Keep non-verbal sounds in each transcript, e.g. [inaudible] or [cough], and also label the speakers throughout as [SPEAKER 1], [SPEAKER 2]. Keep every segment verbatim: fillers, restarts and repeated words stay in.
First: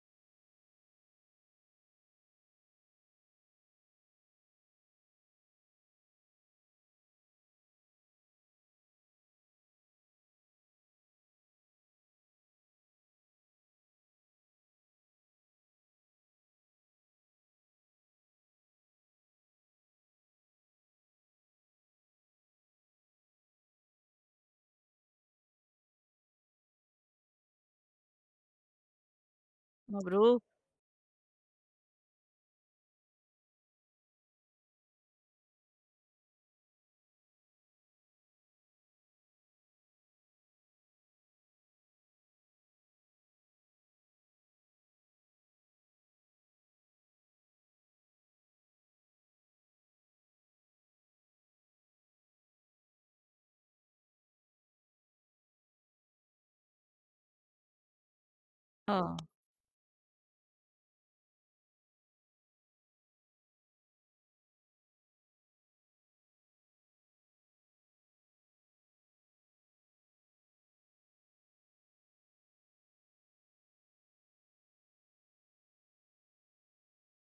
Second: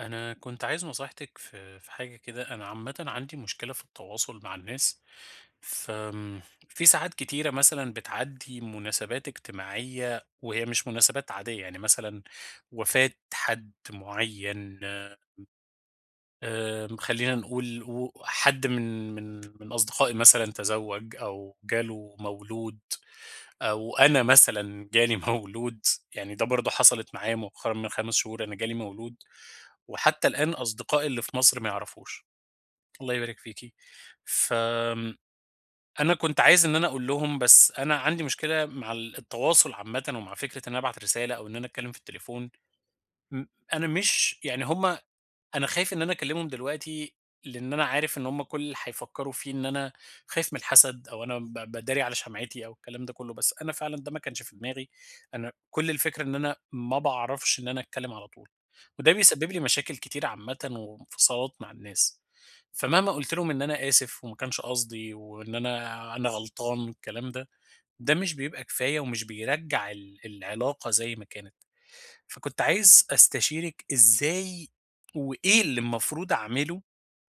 [SPEAKER 1] أنا كنت عايز نصيحتِك في في حاجة كده، أنا عامةً عندي مشكلة في التواصل مع الناس. فآمم، في ساعات كتيرة مثلًا بتعدّي مناسبات اجتماعية وهي مش مناسبات عادية، يعني مثلًا وفاة حد معيّن. آمم، خلّينا نقول و حد من من من أصدقائي مثلًا تزوّج أو جاله مولود، أو أنا مثلًا جالي [laughs] مولود. يعني ده برضه حصلت معايا مؤخرًا من 5 شهور، أنا جالي مولود. وحتى
[SPEAKER 2] مبروك،
[SPEAKER 1] الآن أصدقائي اللي في مصر ما يعرفوش. الله يبارك فيكِ. فآمم، أنا كنت عايز إن أنا أقول لهم، بس أنا عندي مشكلة مع ال التواصل عامةً، ومع فكرة إن أنا أبعت رسالة أو إن أنا أتكلم في التليفون. م أنا مش يعني هُم، أنا خايف إن أنا أكلّمهم دلوقتي، لإن أنا عارف إن هم كل اللي هيفكّروا فيه إن أنا خايف من الحسد، أو أنا ب باداري على شمعتي، أو الكلام ده كلّه، بس أنا فعلًا ده ما كانش في دماغي. أنا كل الفكرة إن أنا ما باعرفش إن أنا أتكلّم على طول، وده
[SPEAKER 2] آه،
[SPEAKER 1] بيسبب لي مشاكل كتير عامةً وانفصالات مع الناس. فمهما قُلت لهم إن أنا آسف وما كانش قصدي وإن أنا أنا غلطان والكلام ده، ده مش بيبقى كفاية، ومش بيرجّع ال العلاقة زي ما كانت. فكنت عايز أستشيرِك إزاي، وإيه اللي المفروض أعمله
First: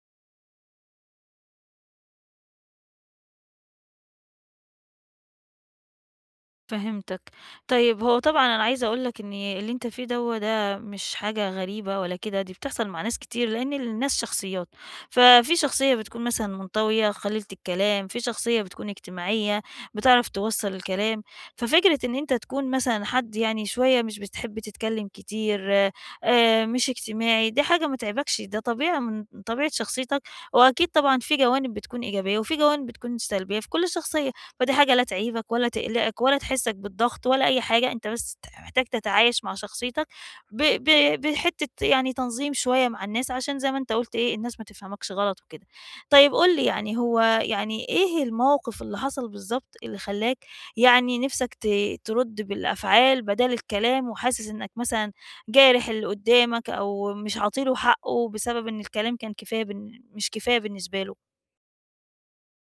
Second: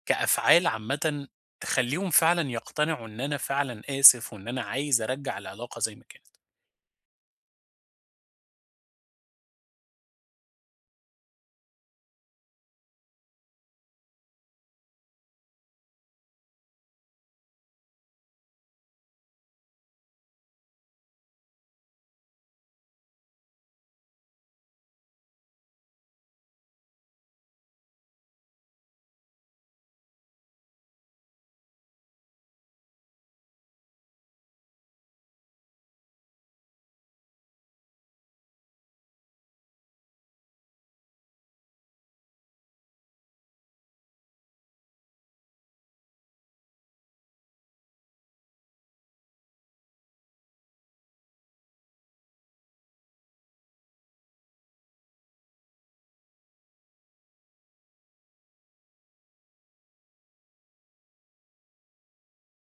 [SPEAKER 1] كأفعال عامةً تخلّيهم فعلًا يقتنعوا إن أنا فعلًا آسف، وإن أنا عايز أرجّع العلاقة زي ما كانت.
[SPEAKER 2] فهمتك. طيب هو طبعًا أنا عايزة أقول لك إن اللي أنت فيه دوّة ده مش حاجة غريبة ولا كده، دي بتحصل مع ناس كتير، لإن الناس شخصيات. ففي شخصية بتكون مثلًا منطوية، قليلة الكلام، في شخصية بتكون اجتماعية، بتعرف توصّل الكلام. ففكرة إن أنت تكون مثلًا حد يعني شوية مش بتحب تتكلم كتير، آآ، مش اجتماعي، دي حاجة ما تعيبكش، ده طبيعة من طبيعة شخصيتك، وأكيد طبعًا في جوانب بتكون إيجابية وفي جوانب بتكون سلبية في كل شخصية. فدي حاجة لا تعيبك ولا تقلقك ولا تحسّسك بالضغط ولا أي حاجة، أنت بس ت محتاج تتعايش مع شخصيتك ب ب بحتّة يعني تنظيم شوية مع الناس عشان زي ما أنت قُلت إيه، الناس ما تفهمكش غلط وكده. طيب قُل لي يعني هو يعني إيه الموقف اللي حصل بالضبط اللي خلّاك يعني نِفْسك ت ترُد بالأفعال بدال الكلام وحاسس إنّك مثلًا جارح اللي قُدّامك أو مش عاطي له حقّه بسبب إن الكلام كان كفاية بالن مش كفاية بالنسبة له؟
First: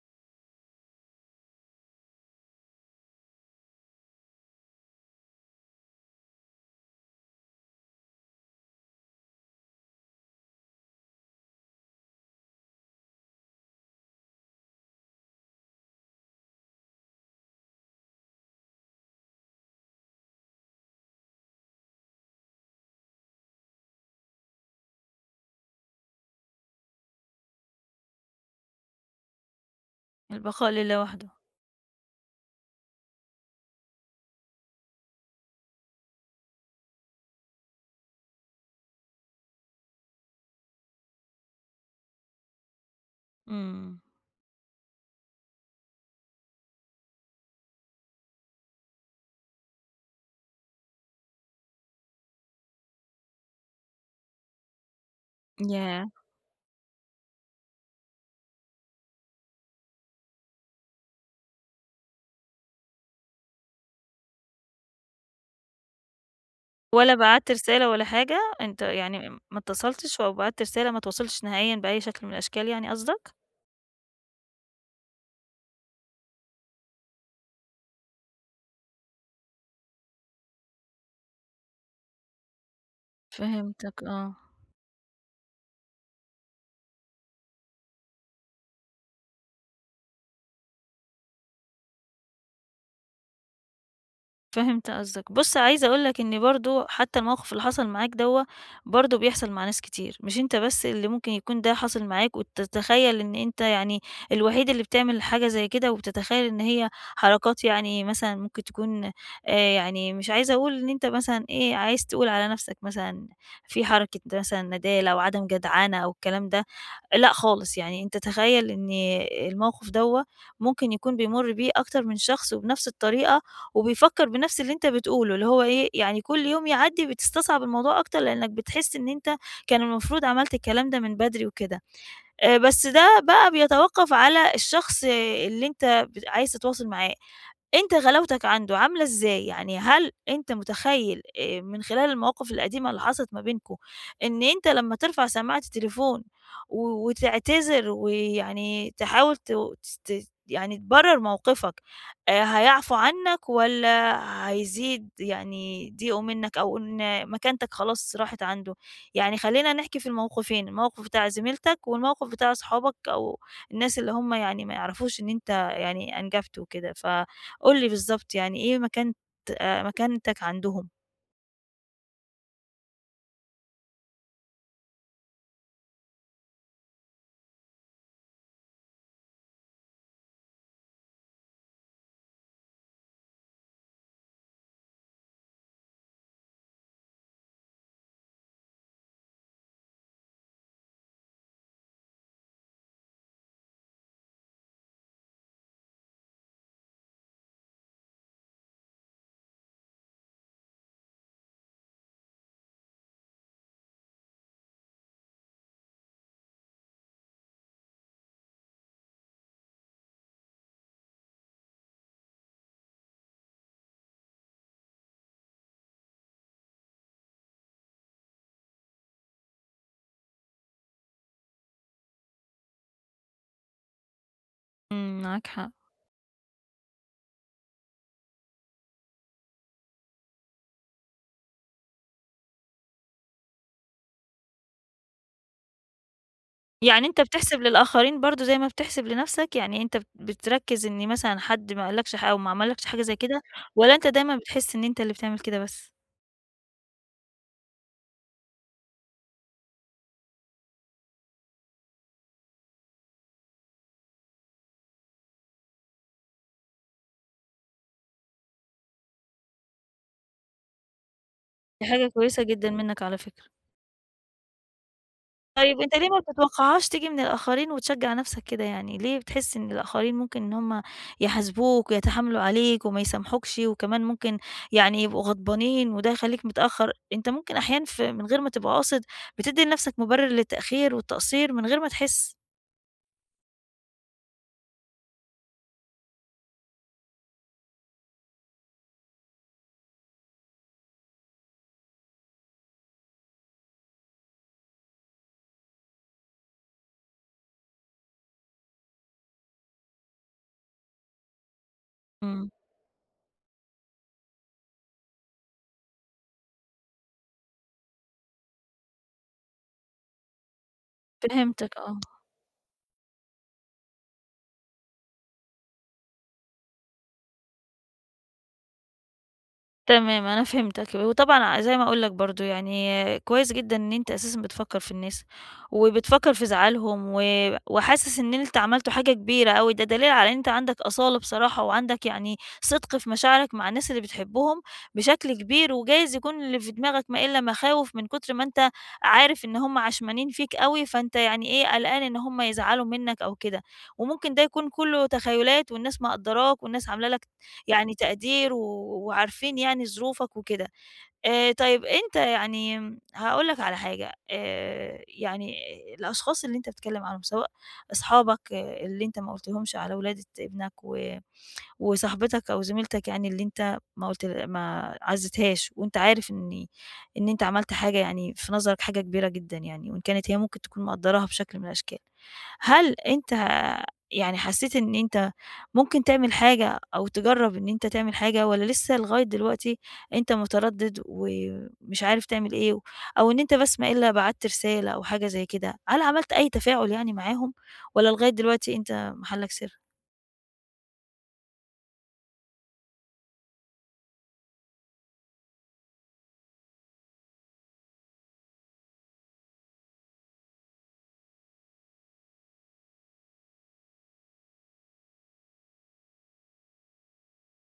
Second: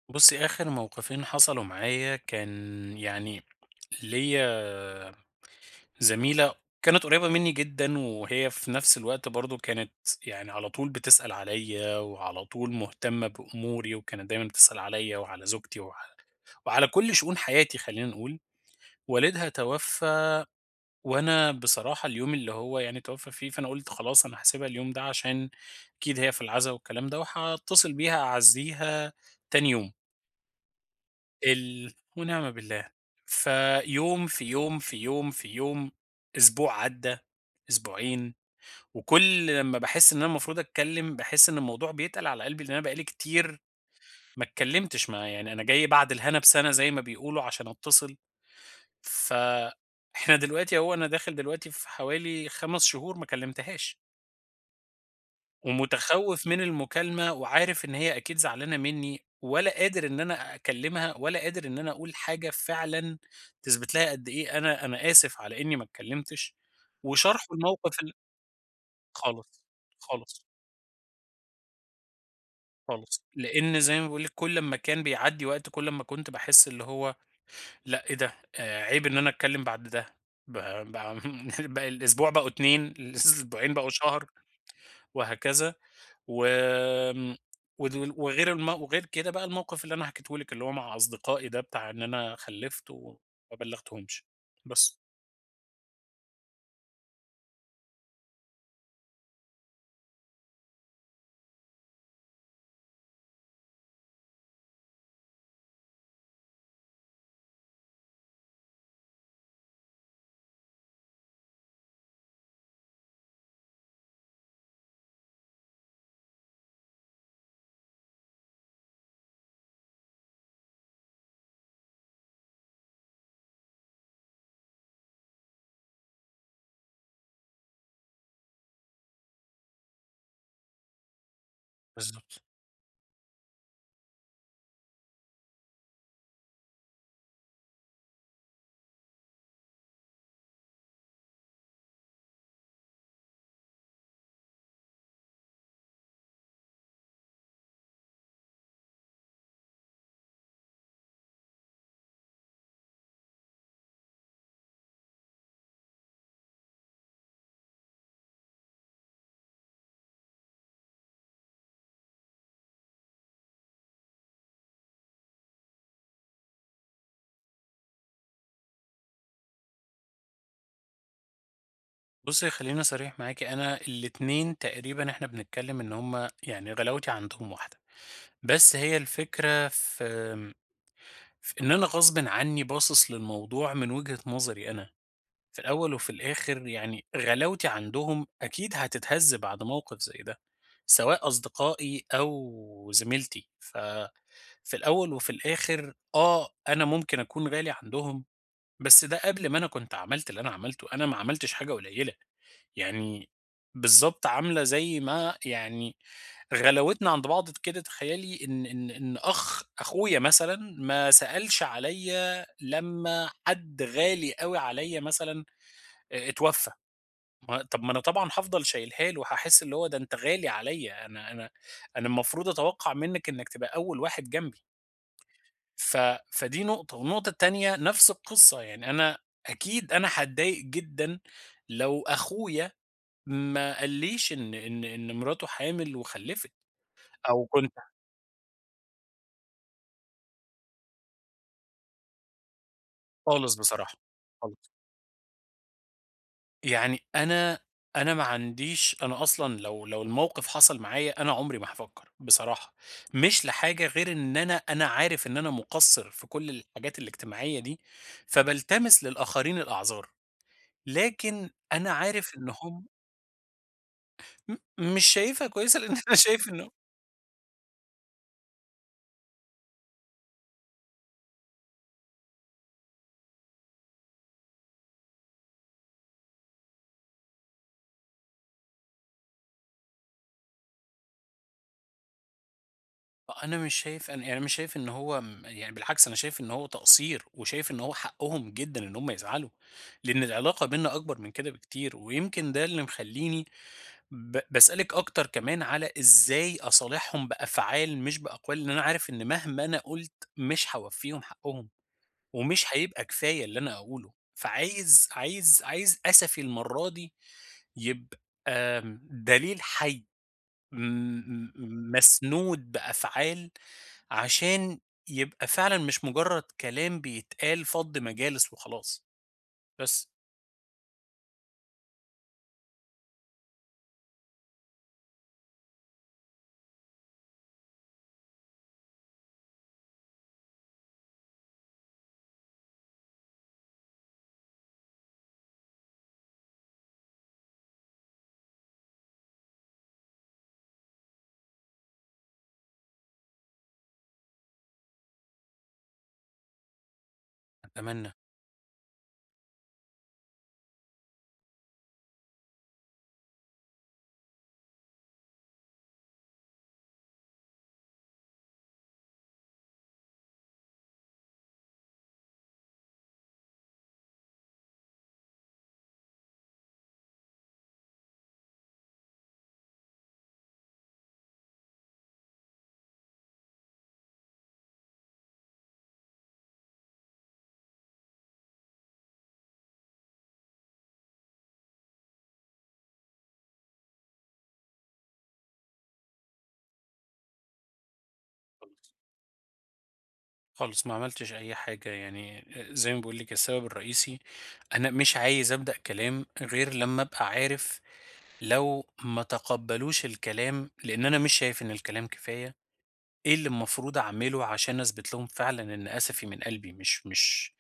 [SPEAKER 1] بُصّي، آخر موقفين حصلوا معايا، كان يعني ليّا زميلة كانت قريّبة منّي جدًا، وهي في نفس الوقت برضه كانت يعني على طول بتسأل عليّا، وعلى طول مهتمة بأموري، وكانت دايمًا بتسأل عليّا وعلى زوجتي وعلى وعلى كل شؤون حياتي، خلّينا نقول. والدها توفّى، وأنا بصراحة اليوم اللي هو يعني توفّى فيه، فأنا قُلت خلاص، أنا هاسيبها اليوم ده عشان أكيد هي في العزا والكلام ده، وهاتصل بيها أعزّيها تاني يوم.
[SPEAKER 2] البقاء لله وحده.
[SPEAKER 1] ال ونعم بالله. فيوم، في يوم، في يوم، في يوم، أسبوع عدّى، أسبوعين، وكل لمّا باحس إن أنا المفروض أتكلّم، باحس إن الموضوع بيتقل على قلبي، لإن أنا بقى لي كتير
[SPEAKER 2] إمم.
[SPEAKER 1] ما اتكلّمتش معاه. يعني أنا جاي بعد الهنا بسَنة زي ما بيقولوا عشان أتصل. فإحنا دلوقتي أهو، أنا داخل دلوقتي في حوالي 5 شهور ما كلمتهاش،
[SPEAKER 2] ياه!
[SPEAKER 1] ومتخوّف من المكالمة، وعارف إن هي أكيد زعلانة منّي، ولا قادر إن أنا أكلمها، ولا قادر إن أنا أقول حاجة فعلًا تثبت لها قد إيه أنا أنا آسف على إني ما اتكلمتش،
[SPEAKER 2] ولا
[SPEAKER 1] وشرح
[SPEAKER 2] بعتّ رسالة
[SPEAKER 1] الموقف
[SPEAKER 2] ولا
[SPEAKER 1] ال
[SPEAKER 2] حاجة؟ أنت يعني ما
[SPEAKER 1] خالص،
[SPEAKER 2] اتّصلتش أو
[SPEAKER 1] خالص،
[SPEAKER 2] بعتّ رسالة ما اتواصلتش نهائيًا بأي شكل من الأشكال يعني
[SPEAKER 1] خالص،
[SPEAKER 2] قصدك؟
[SPEAKER 1] لإن زي ما باقول لِك، كل أمّا كان بيعدّي وقت، كل أمّا كنت باحس اللي هو لأ، إيه ده! آآ عيب إن أنا أتكلّم بعد ده. ب بقى [laughs] بقى الأسبوع بقوا اتنين، الأسبوعين بقوا
[SPEAKER 2] فهمتك،
[SPEAKER 1] شهر،
[SPEAKER 2] آه.
[SPEAKER 1] وهكذا. وآمم ودول، وغير الم وغير كده بقى الموقف اللي أنا حكيته لِك، اللي هو مع أصدقائي ده، بتاع إن أنا خلّفت وما بلّغتهمش.
[SPEAKER 2] فهمت
[SPEAKER 1] بس.
[SPEAKER 2] قصدك. بُص، عايزة أقول لك إن برضه حتى الموقف اللي حصل معاك دوّة برضه بيحصل مع ناس كتير، مش أنت بس اللي ممكن يكون ده حصل معاك وتتخيل إن أنت يعني الوحيد اللي بتعمل حاجة زي كده، وبتتخيل إن هي حركات يعني مثلًا ممكن تكون آآ، يعني مش عايزة أقول إن أنت مثلًا إيه، عايز تقول على نفسك مثلًا في حركة مثلًا ندالة أو عدم جدعنة أو الكلام ده، لأ خالص، يعني أنت تخيل إن الموقف دوّة ممكن يكون بيمُر بيه أكتر من شخص وبنفس الطريقة وبيفكّر بنفس اللي أنت بتقوله، اللي هو إيه، يعني كل يوم يعدّي بتستصعب الموضوع أكتر لإنّك بتحس إن أنت كان المفروض عملت الكلام ده من بدري وكده.
[SPEAKER 1] بالضبط.
[SPEAKER 2] آآ بس ده بقى بيتوقّف على الشخص اللي أنت بت عايز تتواصل معاه. أنت غلاوتك عنده عاملة إزاي؟ يعني هل أنت متخيّل آآ من خلال المواقف القديمة اللي حصلت ما بينكم، إن أنت لمّا ترفع سماعة التليفون و وتعتذر ويعني تحاول ت تست يعني تبرر موقفك آآ هيعفو عنك والّا هيزيد يعني ضيقه منك أو إن مكانتك خلاص راحت عنده؟ يعني خلّينا نحكي في الموقفين، الموقف بتاع زميلتك والموقف بتاع صحابك أو الناس اللي هم يعني ما يعرفوش إن أنت يعني أنجبت وكده، ف قُل لي بالضبط يعني إيه مكانت آآ مكانتك عندهم.
[SPEAKER 1] بُصّي، خلّيني صريح معاكِ، أنا الاتنين تقريبًا إحنا بنتكلّم إن هُم يعني غلاوتي عندهم واحدة، بس هي الفكرة في آمم، في إن أنا غصبٍ عني باصص للموضوع من وجهة نظري أنا. في الأول وفي الآخر يعني غلاوتي عندهم أكيد هتتهز بعد موقف زي ده، سواء أصدقائي أو زميلتي. ففي الأول وفي الآخر آه، أنا ممكن أكون غالي عندهم، بس ده قبل ما أنا كنت عملت اللي أنا عملته. أنا ما عملتش حاجة قليلة، يعني بالظبط عاملة زي ما يعني غلاوتنا عند بعض كده. تخيلي إن إن إن أخ أخويا مثلا ما سألش عليا، لما حد غالي قوي عليا مثلا آآ اتوفّى، ما طَب، ما أنا طبعًا هافضل شايلها له، هاحس اللي هو ده أنت غالي عليّا، أنا أنا أنا المفروض أتوقّع منّك إنّك تبقى أول واحد جنبي.
[SPEAKER 2] إمم، معاك حق.
[SPEAKER 1] ف فدي نقطة، والنقطة التانية نفس القصّة، يعني أنا أكيد أنا هاتضايق جدًا لو أخويا ما قالّيش إن إن إن مراته حامل وخلّفِت،
[SPEAKER 2] يعني أنت
[SPEAKER 1] أو
[SPEAKER 2] بتحسب
[SPEAKER 1] كنت
[SPEAKER 2] للآخرين برضه زي ما بتحسب لنَفْسك، يعني أنت بت بتركّز إن مثلًا حد ما قالكش ح أو ما عملكش حاجة زي كده،
[SPEAKER 1] خالص بصراحة.
[SPEAKER 2] والّا أنت دايمًا
[SPEAKER 1] خالص.
[SPEAKER 2] بتحس إن أنت اللي بتعمل كده بس؟
[SPEAKER 1] يعني أنا، أنا ما عنديش، أنا أصلًا لو لو الموقف حصل معايا أنا عمري ما هافكّر بصراحة، مش لحاجة غير إن أنا أنا عارف إن أنا مُقصّر في كل الحاجات الاجتماعية دي، فبالتمس للآخرين الأعذار، لكن
[SPEAKER 2] دي
[SPEAKER 1] أنا
[SPEAKER 2] حاجة
[SPEAKER 1] عارف
[SPEAKER 2] كويسة
[SPEAKER 1] إن
[SPEAKER 2] جدًا
[SPEAKER 1] هم
[SPEAKER 2] منّك على فكرة.
[SPEAKER 1] م مش شايفها كويسة،
[SPEAKER 2] طيب
[SPEAKER 1] لإن
[SPEAKER 2] أنت ليه
[SPEAKER 1] أنا
[SPEAKER 2] ما
[SPEAKER 1] شايف إنه
[SPEAKER 2] بتتوقعهاش تيجي من الآخرين وتشجّع نَفْسك كده يعني، ليه بتحس إن الآخرين ممكن إن هُم يحاسبوك ويتحاملوا عليك وما يسامحوكش وكمان ممكن يعني يبقوا غضبانين وده يخلّيك متأخّر، أنت ممكن أحيانًا ف من غير ما تبقى قاصد بتدّي لنَفْسك مُبرِّر للتأخير والتقصير من غير ما تحس.
[SPEAKER 1] أنا مش شايف، أنا يعني مش شايف إن هو م يعني، بالعكس أنا شايف إن هو تقصير، وشايف إن هو حقهم جدًا إن هم يزعلوا، لإن العلاقة بيننا أكبر من كده بكتير. ويمكن ده اللي مخلّيني ب باسألِك أكتر كمان على إزاي أصالحهم بأفعال مش بأقوال، لإن أنا عارف إن مهما أنا قُلت مش هاوفّيهم حقّهم،
[SPEAKER 2] إمم،
[SPEAKER 1] ومش هيبقى كفاية اللي أنا هاقوله. فعايز عايز عايز أسفي المرّة دي يبقى آمم، دليل حَي م
[SPEAKER 2] فهمتك
[SPEAKER 1] م
[SPEAKER 2] آه.
[SPEAKER 1] مسنود بأفعال، عشان يبقى فعلًا مش مجرّد كلام بيتقال فَض مجالس وخلاص، بس.
[SPEAKER 2] تمام، أنا فهمتك، وطبعًا زي ما أقول لك برضه يعني كويس جدًا إن أنت أساسًا بتفكّر في الناس، وبتفكّر في زعلهم و وحاسس إن أنت عملته حاجة كبيرة أوي، ده دليل على إن أنت عندك أصالة بصراحة، وعندك يعني صدق في مشاعرك مع الناس اللي بتحبهم بشكل كبير، وجايز يكون اللي في دماغك ما إلا مخاوف من كتر ما أنت عارف إن هم عشمانين فيك أوي، فأنت يعني إيه قلقان إن هم يزعلوا منك أو كده، وممكن ده يكون كله تخيلات والناس مقدّراك والناس عاملة لك يعني
[SPEAKER 1] أتمنى.
[SPEAKER 2] تقدير و وعارفين يعني ظروفك وكده. آآ طيب أنت يعني امم، هاقول لك على حاجة، آآ يعني الأشخاص اللي أنت بتتكلم عنهم سواء أصحابك آه، اللي أنت ما قُلتهمش على ولادة ابنك و وصاحبتك أو زميلتك يعني اللي أنت ما قُلت ما عزّيتهاش وأنت عارف إن إن أنت عملت حاجة يعني في نظرك حاجة كبيرة جدًا يعني وإن كانت هي ممكن تكون مقدّراها بشكل من الأشكال. هل أنت يعني حسّيت إن أنت ممكن تعمل حاجة أو تجرّب إن أنت تعمل حاجة والّا لسه لغاية دلوقتي أنت متردد ومش عارف تعمل إيه، أو إن أنت بس ما إلا بعتّ رسالة أو حاجة زي كده، هل عملت أي تفاعل يعني معاهم والّا لغاية دلوقتي أنت محلّك سر؟
[SPEAKER 1] خالص، ما عملتش أي حاجة. يعني زي ما باقول لِك، السبب الرئيسي، أنا مش عايز أبدأ كلام غير لمّا أبقى عارف لو ما تقبّلوش الكلام، لإن أنا مش شايف إن الكلام كفاية. إيه اللي المفروض أعمله عشان أثبت لهم فعلًا إن آسفي من قلبي، مش مش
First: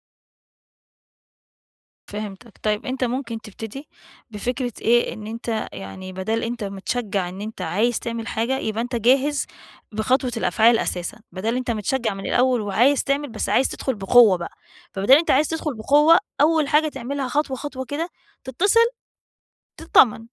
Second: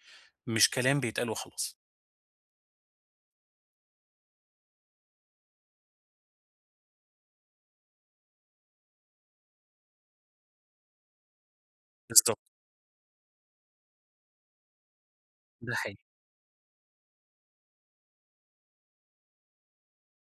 [SPEAKER 1] مش كلام بيتقال وخلاص.
[SPEAKER 2] فهمتك. طيب أنت ممكن تبتدي بفكرة إيه، إن أنت يعني بدال أنت متشجّع إن أنت عايز تعمل حاجة، يبقى أنت جاهز بخطوة الأفعال أساسًا، بدال أنت متشجّع من
[SPEAKER 1] بالضبط.
[SPEAKER 2] الأول وعايز تعمل، بس عايز تدخل بقوة بقى، فبدال أنت عايز
[SPEAKER 1] ده
[SPEAKER 2] تدخل
[SPEAKER 1] حقيقي.
[SPEAKER 2] بقوة، أول حاجة تعملها خطوة، خطوة كده، تتصل تتطمن.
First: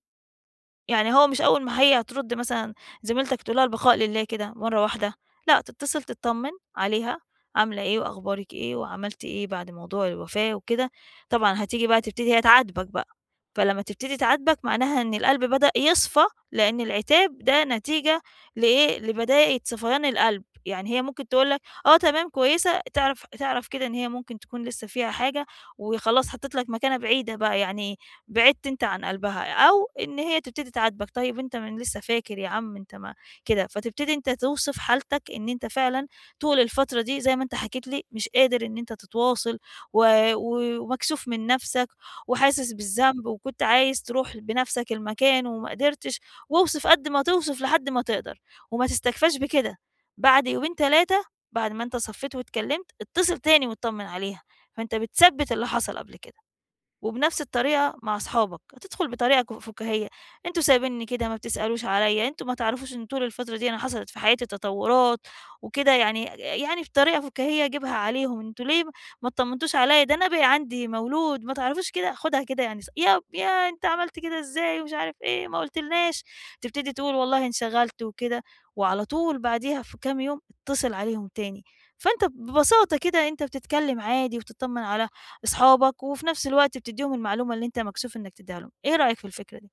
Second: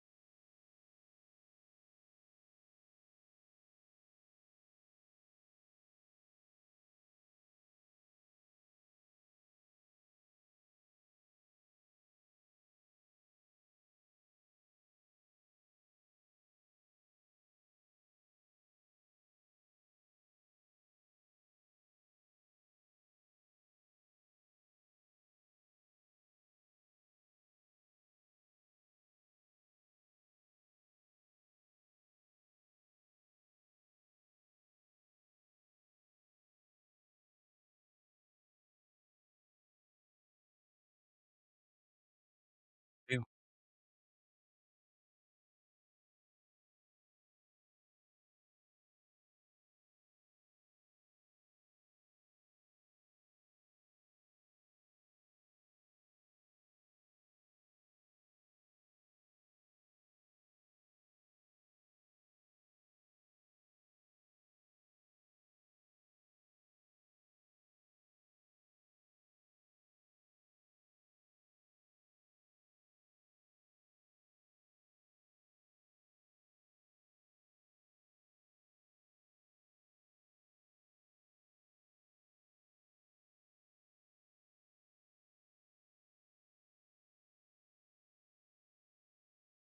[SPEAKER 2] يعني هو مش أول ما هي هترد مثلًا زميلتك تقول لها البقاء لله كده مرّة واحدة، لأ تتصل تتطمن عليها، عاملة إيه وأخبارِك إيه وعملتِ إيه بعد موضوع الوفاة وكده، طبعًا هتيجي بقى تبتدي هي تعاتبك بقى، فلما تبتدي تعاتبك معناها إن القلب بدأ يصفى، لأن العتاب ده نتيجة لإيه، لبداية صفيان القلب، يعني هي ممكن تقول لك آه تمام كويسة، تعرف تعرف كده إن هي ممكن تكون لسه فيها حاجة وخلاص حطِّت لك مكانة بعيدة بقى، يعني بعدت أنت عن قلبها، أو إن هي تبتدي تعاتبك، طيب أنت من لسه فاكر يا عم أنت ما كده، فتبتدي أنت توصف حالتك إن أنت فعلًا طول الفترة دي زي ما أنت حكيت لي مش قادر إن أنت تتواصل و و ومكسوف من نفسك وحاسس
[SPEAKER 1] أيوه.
[SPEAKER 2] بالذنب وكنت عايز تروح بنفسك المكان وما قدرتش، واوصف قد ما توصف لحد ما تقدر، وما تستكفاش بكده، بعد يومين تلاتة بعد ما أنت صفيت واتكلمت اتصل تاني واتطمن عليها، فأنت بتثبّت اللي حصل قبل كده. وبنفس الطريقة مع أصحابك، هتدخل بطريقة ك فُكاهية، أنتم سايبينّي كده ما بتسألوش عليَّ، أنتم ما تعرفوش إن طول الفترة دي أنا حصلت في حياتي تطورات وكده يعني يعني بطريقة فُكاهية أجيبها عليهم، أنتم ليه ما اتطمنتوش عليَّ، ده أنا بقى عندي مولود ما تعرفوش كده، خُدها كده يعني ص يا يا أنت عملت كده إزاي ومش عارف إيه، ما قُلتلناش، تبتدي تقول والله انشغلت وكده، وعلى طول بعديها في كام يوم اتصل عليهم تاني، فأنت ببساطة كده أنت بتتكلم عادي وبتطمن على أصحابك، وفي نفس الوقت بتدّيهم المعلومة اللي أنت مكسوف إنّك تدّيها لهم، إيه رأيك في الفكرة دي؟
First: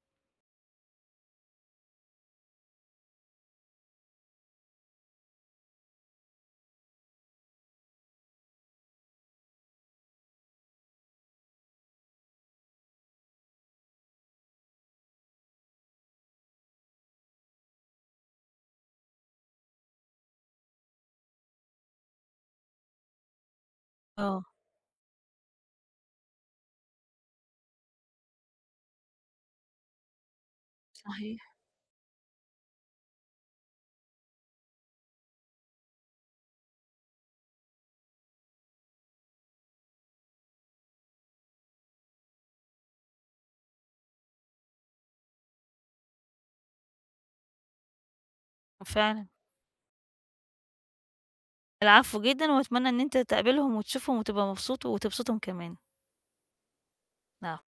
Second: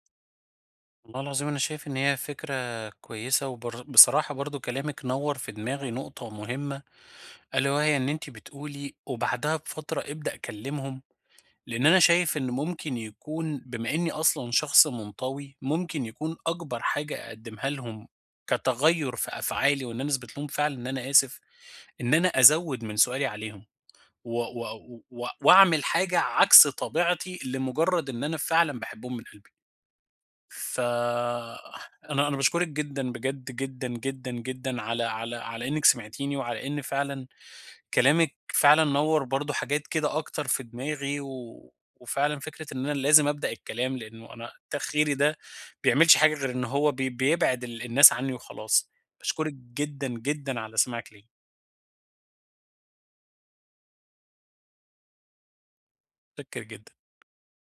[SPEAKER 1] والله العظيم أنا شايف إن هي فكرة كويسة، وبر بصراحة برضه كلامِك نوّر في دماغي نقطة مهمة، ألا وهي إن أنتِ بتقولي وبعدها بفترة ابدأ كلمهم. لأن أنا شايف إن ممكن يكون بما إني أصلًا شخص منطوي، ممكن يكون أكبر حاجة أقدّمها لهم كتغيُّر في أفعالي، وإن أنا أثبت لهم فعلًا إن أنا آسف، إن أنا أزوِّد من سؤالي عليهم، و
[SPEAKER 2] آه،
[SPEAKER 1] و و وأعمل حاجة عكس طبيعتي لمجرد إن أنا فعلًا باحبهم من قلبي. ف
[SPEAKER 2] صحيح.
[SPEAKER 1] أنا أنا باشكرِك جدًا بجد، جدًا، جدًا، جدًا على على على إنِّك سمعتيني، وعلى إن فعلًا كلامِك فعلًا نوّر برضه حاجات كده أكتر في دماغي، و وفعلًا فكرة إن أنا لازم أبدأ الكلام، لإنه أنا تأخيري ده بيعملش حاجة غير إن هو بي بيبعد ال الناس عني وخلاص.
[SPEAKER 2] فعلًا،
[SPEAKER 1] باشكرِك جدًا، جدًا على سماعِك ليّا.
[SPEAKER 2] العفو جدًا، وأتمنى إن أنت تقابلهم وتشوفهم وتبقى مبسوط وتبسطهم كمان،
[SPEAKER 1] متشكر جدًا.
[SPEAKER 2] العفو.